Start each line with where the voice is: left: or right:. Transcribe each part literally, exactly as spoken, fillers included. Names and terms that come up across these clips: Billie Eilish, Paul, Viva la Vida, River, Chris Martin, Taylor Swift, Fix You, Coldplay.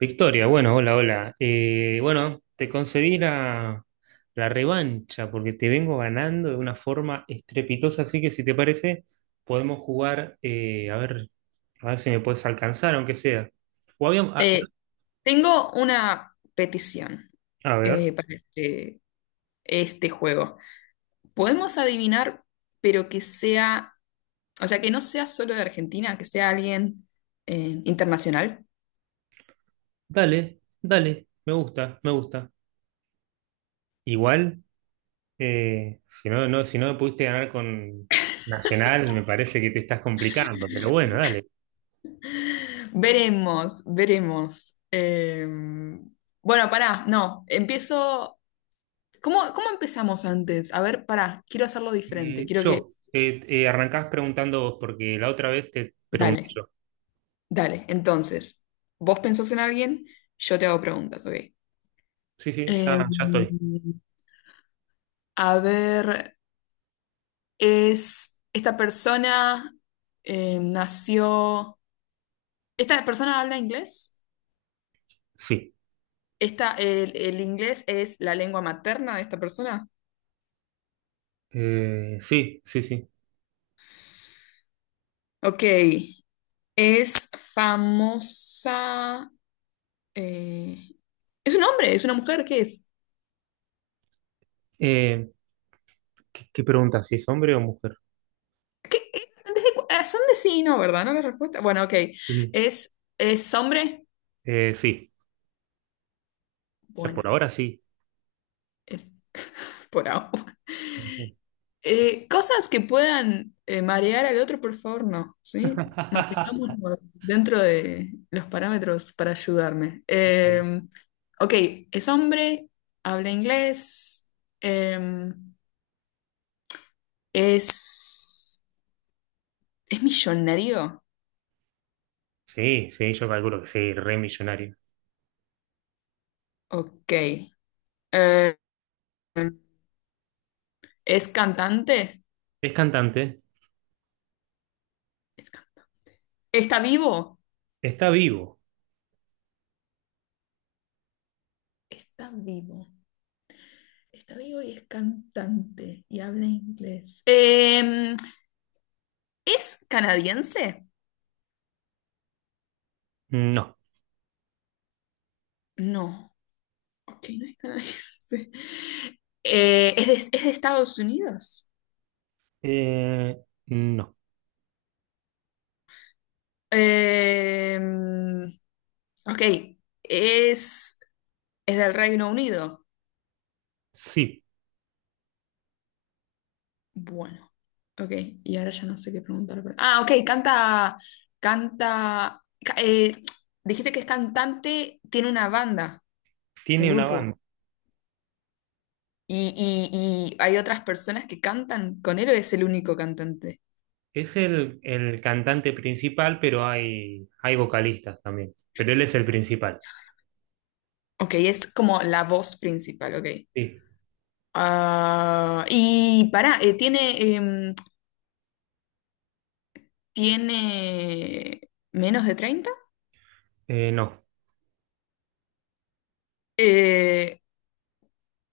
right: Victoria, bueno, hola, hola. Eh, bueno, te concedí la, la revancha porque te vengo ganando de una forma estrepitosa, así que si te parece, podemos jugar, eh, a ver, a ver si me puedes alcanzar, aunque sea. O habíamos- a,
left: Eh, Tengo una petición
right: a ver,
left: eh, para este, este juego. Podemos adivinar, pero que sea, o sea, que no sea solo de Argentina, que sea alguien eh, internacional.
right: dale, dale, me gusta, me gusta. Igual, eh, si no, no, si no me pudiste ganar con Nacional, me parece que te estás complicando, pero bueno, dale.
left: Veremos, veremos. Eh, bueno, pará, no, empiezo. ¿Cómo, cómo empezamos antes? A ver, pará, quiero hacerlo diferente.
right: Eh,
left: Quiero que.
right: yo, eh, eh, arrancás preguntando vos, porque la otra vez te pregunté
left: Dale,
right: yo.
left: dale. Entonces, vos pensás en alguien, yo te hago preguntas, ¿ok?
right: Sí, sí,
left: Eh,
right: ya, ya estoy.
left: A ver, es esta persona eh, nació. ¿Esta persona habla inglés?
right: Sí.
left: Esta, el, el inglés es la lengua materna de esta persona?
right: Eh, sí, sí, sí.
left: Ok. Es famosa. eh, ¿Es un hombre? ¿Es una mujer? ¿Qué es?
right: Eh, ¿Qué, qué pregunta? ¿Si es hombre o mujer?
left: ¿Qué- qué- desde cu- ah, ¿Son de sí y no, ¿verdad? ¿No la respuesta? Bueno, ok.
right: Ujú.
left: ¿Es, es hombre?
right: Eh, sí, ya por
left: Bueno,
right: ahora sí.
left: es por ahora.
right: Ujú.
left: Eh, cosas que puedan eh, marear al otro, por favor, no, ¿sí? Mantengámonos dentro de los parámetros para ayudarme.
right: Sí,
left: Eh, ok, es hombre, habla inglés, eh, es, es millonario,
right: sí, sí, yo calculo que sí, re millonario.
left: ok. Eh, es cantante,
right: ¿Es cantante?
left: es cantante. ¿Está vivo?
right: ¿Está vivo?
left: Está vivo. Está vivo y es cantante y habla inglés. Eh, ¿es canadiense?
right: No.
left: No, ok, no es canadiense. Eh, es de, es de Estados Unidos.
right: Eh, no.
left: Eh, ok, es, es del Reino Unido.
right: Sí,
left: Bueno, ok, y ahora ya no sé qué preguntar. pero- Ah, ok, canta, canta, ca- eh, dijiste que es cantante, tiene una banda, un
right: tiene una banda.
left: grupo, y, y- y hay otras personas que cantan con él o es el único cantante.
right: Es el, el cantante principal, pero hay, hay vocalistas también. Pero él es el principal.
left: Ok, es como la voz principal, ok.
right: Sí.
left: Ah, y pará, eh, ¿tiene, em, ¿tiene menos de treinta?
right: Eh, no.
left: Eh,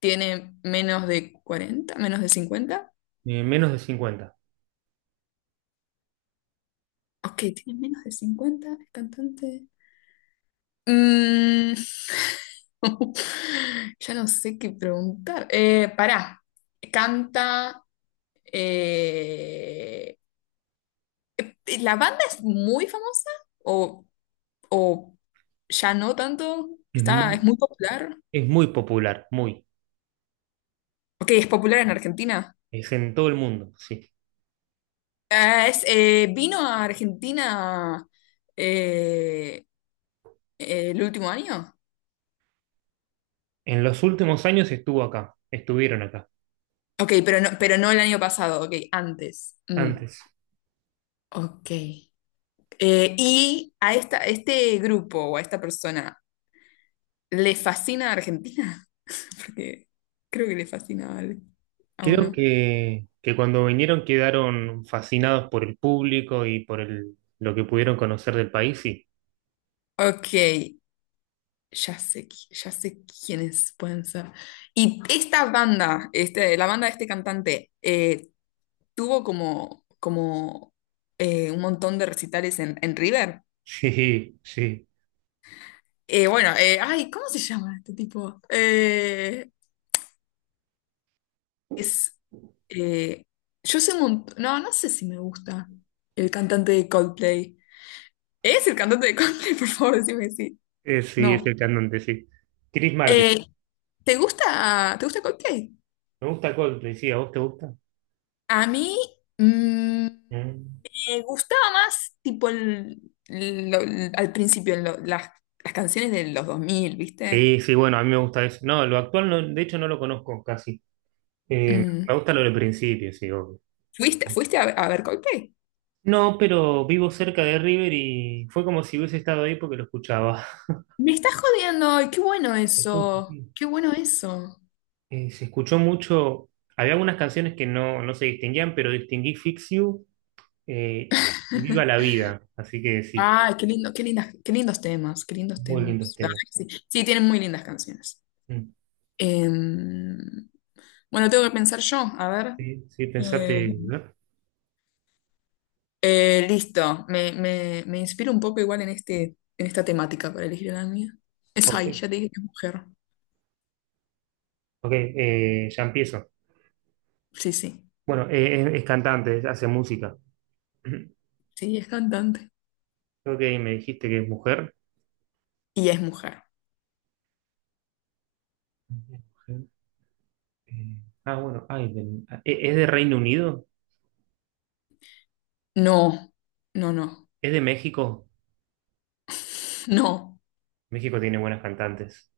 left: ¿Tiene menos de cuarenta? ¿Menos de cincuenta?
right: Eh, menos de cincuenta.
left: Ok, tiene menos de cincuenta el cantante. Mm, ya no sé qué preguntar. Eh, pará, canta... eh, ¿la banda es muy famosa? ¿O, o ya no tanto?
right: Es
left: ¿Está, es
right: muy,
left: muy popular?
right: Es muy popular, muy.
left: Ok, es popular en Argentina.
right: Es en todo el mundo, sí.
left: Ah, es, eh, ¿vino a Argentina eh, eh, el último año?
right: En los últimos años estuvo acá, estuvieron acá,
left: Ok, pero no, pero no el año pasado, ok, antes. Mm,
right: antes.
left: ok. Eh, ¿y a esta, este grupo o a esta persona le fascina Argentina? Porque creo que le fascina a, al- a
right: Creo
left: uno.
right: que, que cuando vinieron quedaron fascinados por el público y por el, lo que pudieron conocer del país, sí.
left: Ok, ya sé, qui- ya sé quiénes pueden ser. ¿Y esta banda, este, la banda de este cantante, eh, tuvo como, como eh, un montón de recitales en, en River.
right: Sí, sí.
left: Eh, bueno, eh, ay, ¿cómo se llama este tipo? Eh, es, eh, yo sé un montón, no, no sé si me gusta el cantante de Coldplay. ¿Es el cantante de Coldplay? Por favor, decime sí.
right: Eh, sí, es el
left: No.
right: cantante, sí. Chris Martin.
left: Eh, ¿te gusta, te gusta Coldplay?
right: Me gusta Coldplay, sí. ¿A vos te gusta?
left: A mí mm,
right: Mm.
left: me gustaba más, tipo, el- lo- al principio, lo- las, las canciones de los dos mil, ¿viste?
right: Sí, sí, bueno, a mí me gusta eso. No, lo actual, no, de hecho, no lo conozco casi. Eh,
left: Mm.
right: Me gusta lo del principio, sí, obvio.
left: ¿Fuiste, fuiste a, a ver Coldplay?
right: No, pero vivo cerca de River y fue como si hubiese estado ahí porque lo escuchaba.
left: Me estás jodiendo, ay, qué bueno eso, qué bueno eso.
right: Eh, se escuchó mucho. Había algunas canciones que no, no se distinguían, pero distinguí Fix You eh, y Viva la Vida. Así que sí,
left: Ay, qué lindo, qué lindas, qué lindos temas, qué lindos
right: muy lindos
left: temas. La
right: temas.
left: verdad que sí, sí, tienen muy lindas canciones.
right: Mm,
left: Em, bueno, tengo que pensar yo, a ver.
right: sí, sí,
left: Eh,
right: pensate, ¿no?
left: eh, Listo, me, me, me inspiro un poco igual en este, en esta temática para elegir la mía. Es
right: Ok,
left: ahí, ya te dije que es mujer.
right: ok, eh, ya empiezo.
left: Sí, sí,
right: Bueno, eh, es, es cantante, hace música. Creo
left: sí, es cantante.
right: que me dijiste que es mujer.
left: Y es mujer.
right: Mujer, eh, ah, bueno, ay, de- eh, ¿es de Reino Unido?
left: No, no, no,
right: ¿Es de México?
left: no.
right: México tiene buenas cantantes.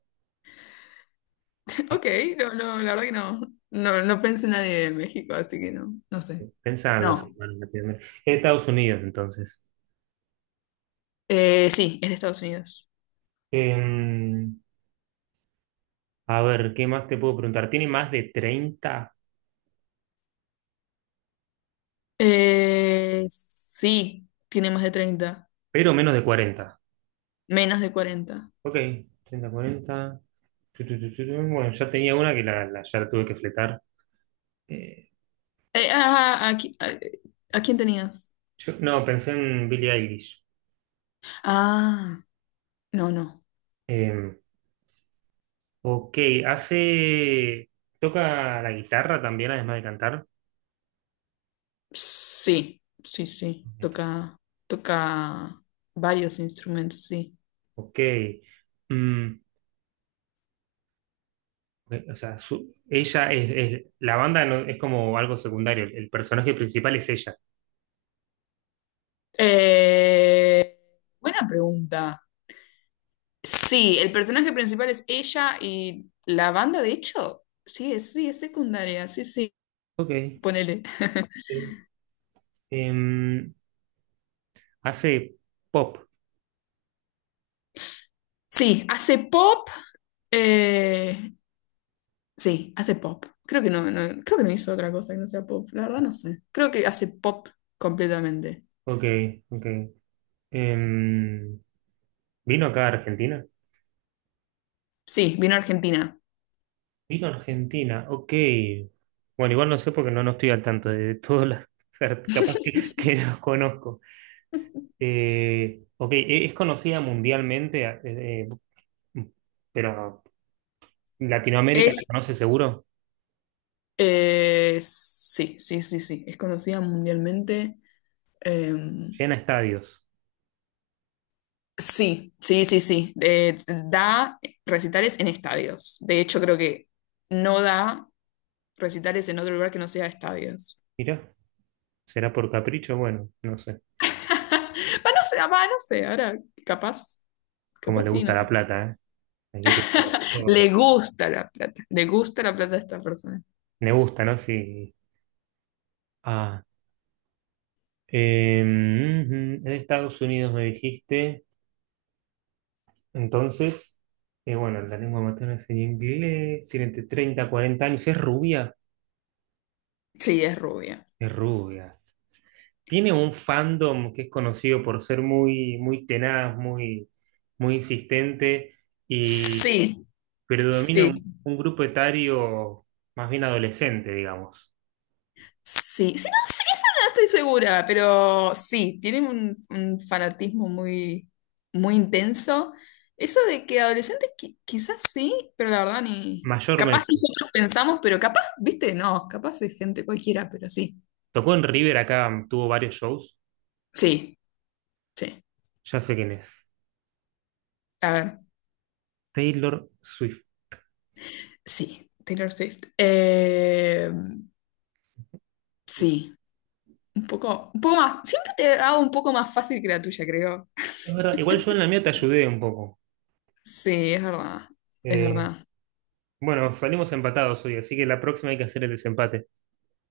right: Eh,
left: Ok, no, no, la verdad que no. No, no pensé en nadie de México, así que no, no sé.
right: eh, Pensaban los
left: No.
right: hermanos latinoamericanos. Es Estados Unidos, entonces.
left: Eh, sí, es de Estados Unidos.
right: Eh, a ver, ¿qué más te puedo preguntar? Tiene más de treinta,
left: Eh, sí, tiene más de treinta,
right: pero menos de cuarenta.
left: menos de cuarenta.
right: Ok, treinta cuarenta. Tu, tu, tu, tu, tu. Bueno, ya tenía una que la, la- ya la tuve que fletar. Eh,
left: Eh, ah, aquí- ah, eh, ¿A quién tenías?
right: yo, no, pensé en Billie Eilish.
left: Ah, no, no.
right: Eh, ok, hace. ¿Toca la guitarra también, además de cantar?
left: Sí, sí, sí. Toca, toca, varios instrumentos, sí.
right: Ok. Mm, o sea, su- ella es, es- la banda no- es como algo secundario, el, el personaje principal es ella.
left: Eh, Buena pregunta. Sí, el personaje principal es ella y la banda, de hecho, sí, es, sí, es secundaria, sí, sí,
right: Ok.
left: ponele.
right: Sí. Em, hace pop.
left: Sí, hace pop, eh, sí, hace pop. Creo que no, no- creo que no hizo otra cosa que no sea pop, la verdad no sé. Creo que hace pop completamente.
right: Ok, ok. Em, ¿vino acá a Argentina?
left: Sí, vino a Argentina.
right: Vino a Argentina, ok. Bueno, igual no sé porque no, no estoy al tanto de todas las... o capaz que, que no los conozco. Eh, ok, e- es conocida mundialmente, eh, eh, pero Latinoamérica la
left: Es,
right: conoce seguro.
left: eh, sí, sí, sí, sí, es conocida mundialmente. Eh,
right: Llena estadios.
left: sí, sí, sí, sí. Eh, da recitales en estadios. De hecho, creo que no da recitales en otro lugar que no sea estadios.
right: Mirá. ¿Será por capricho? Bueno, no sé.
left: Va, no sé, va, no sé, ahora capaz,
right: Como
left: capaz
right: le
left: sí,
right: gusta
left: no sé.
right: la plata, ¿eh? La quiere todo. No,
left: Le gusta la plata, le gusta la plata a esta persona.
right: me gusta, ¿no? Sí. Ah, em, ujú, en Estados Unidos me dijiste. Entonces, eh, bueno, la lengua materna es en inglés. Tiene entre treinta y cuarenta años. Es rubia.
left: Sí, es rubia.
right: Es rubia. Tiene un fandom que es conocido por ser muy, muy tenaz, muy, muy insistente y
left: Sí,
right: predomina
left: sí,
right: un, un grupo etario más bien adolescente, digamos.
left: sí, sí, no, sí, esa no estoy segura, pero sí, tienen un, un fanatismo muy, muy intenso. Eso de que adolescentes qui- quizás sí, pero la verdad ni... Capaz
right: Mayormente.
left: nosotros pensamos, pero capaz, viste, no, capaz es gente cualquiera, pero sí,
right: Tocó en River acá, tuvo varios shows.
left: sí, sí.
right: Ya sé quién es.
left: A ver.
right: Taylor Swift.
left: Sí, Taylor Swift. Eh,
right: Sí,
left: sí, un poco, un poco más. Siempre te hago un poco más fácil que la tuya, creo.
right: es verdad. Igual yo en la mía te ayudé un poco.
left: Sí, es verdad, es
right: Eh,
left: verdad.
right: bueno, salimos empatados hoy, así que la próxima hay que hacer el desempate.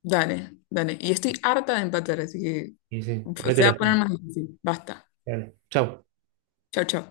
left: Dale, dale. Y estoy harta de empatar, así que
right: Y sí, ponete
left: se va a
right: las
left: poner
right: pilas.
left: más difícil. Basta.
right: Dale. Chau.
left: Chao, chao.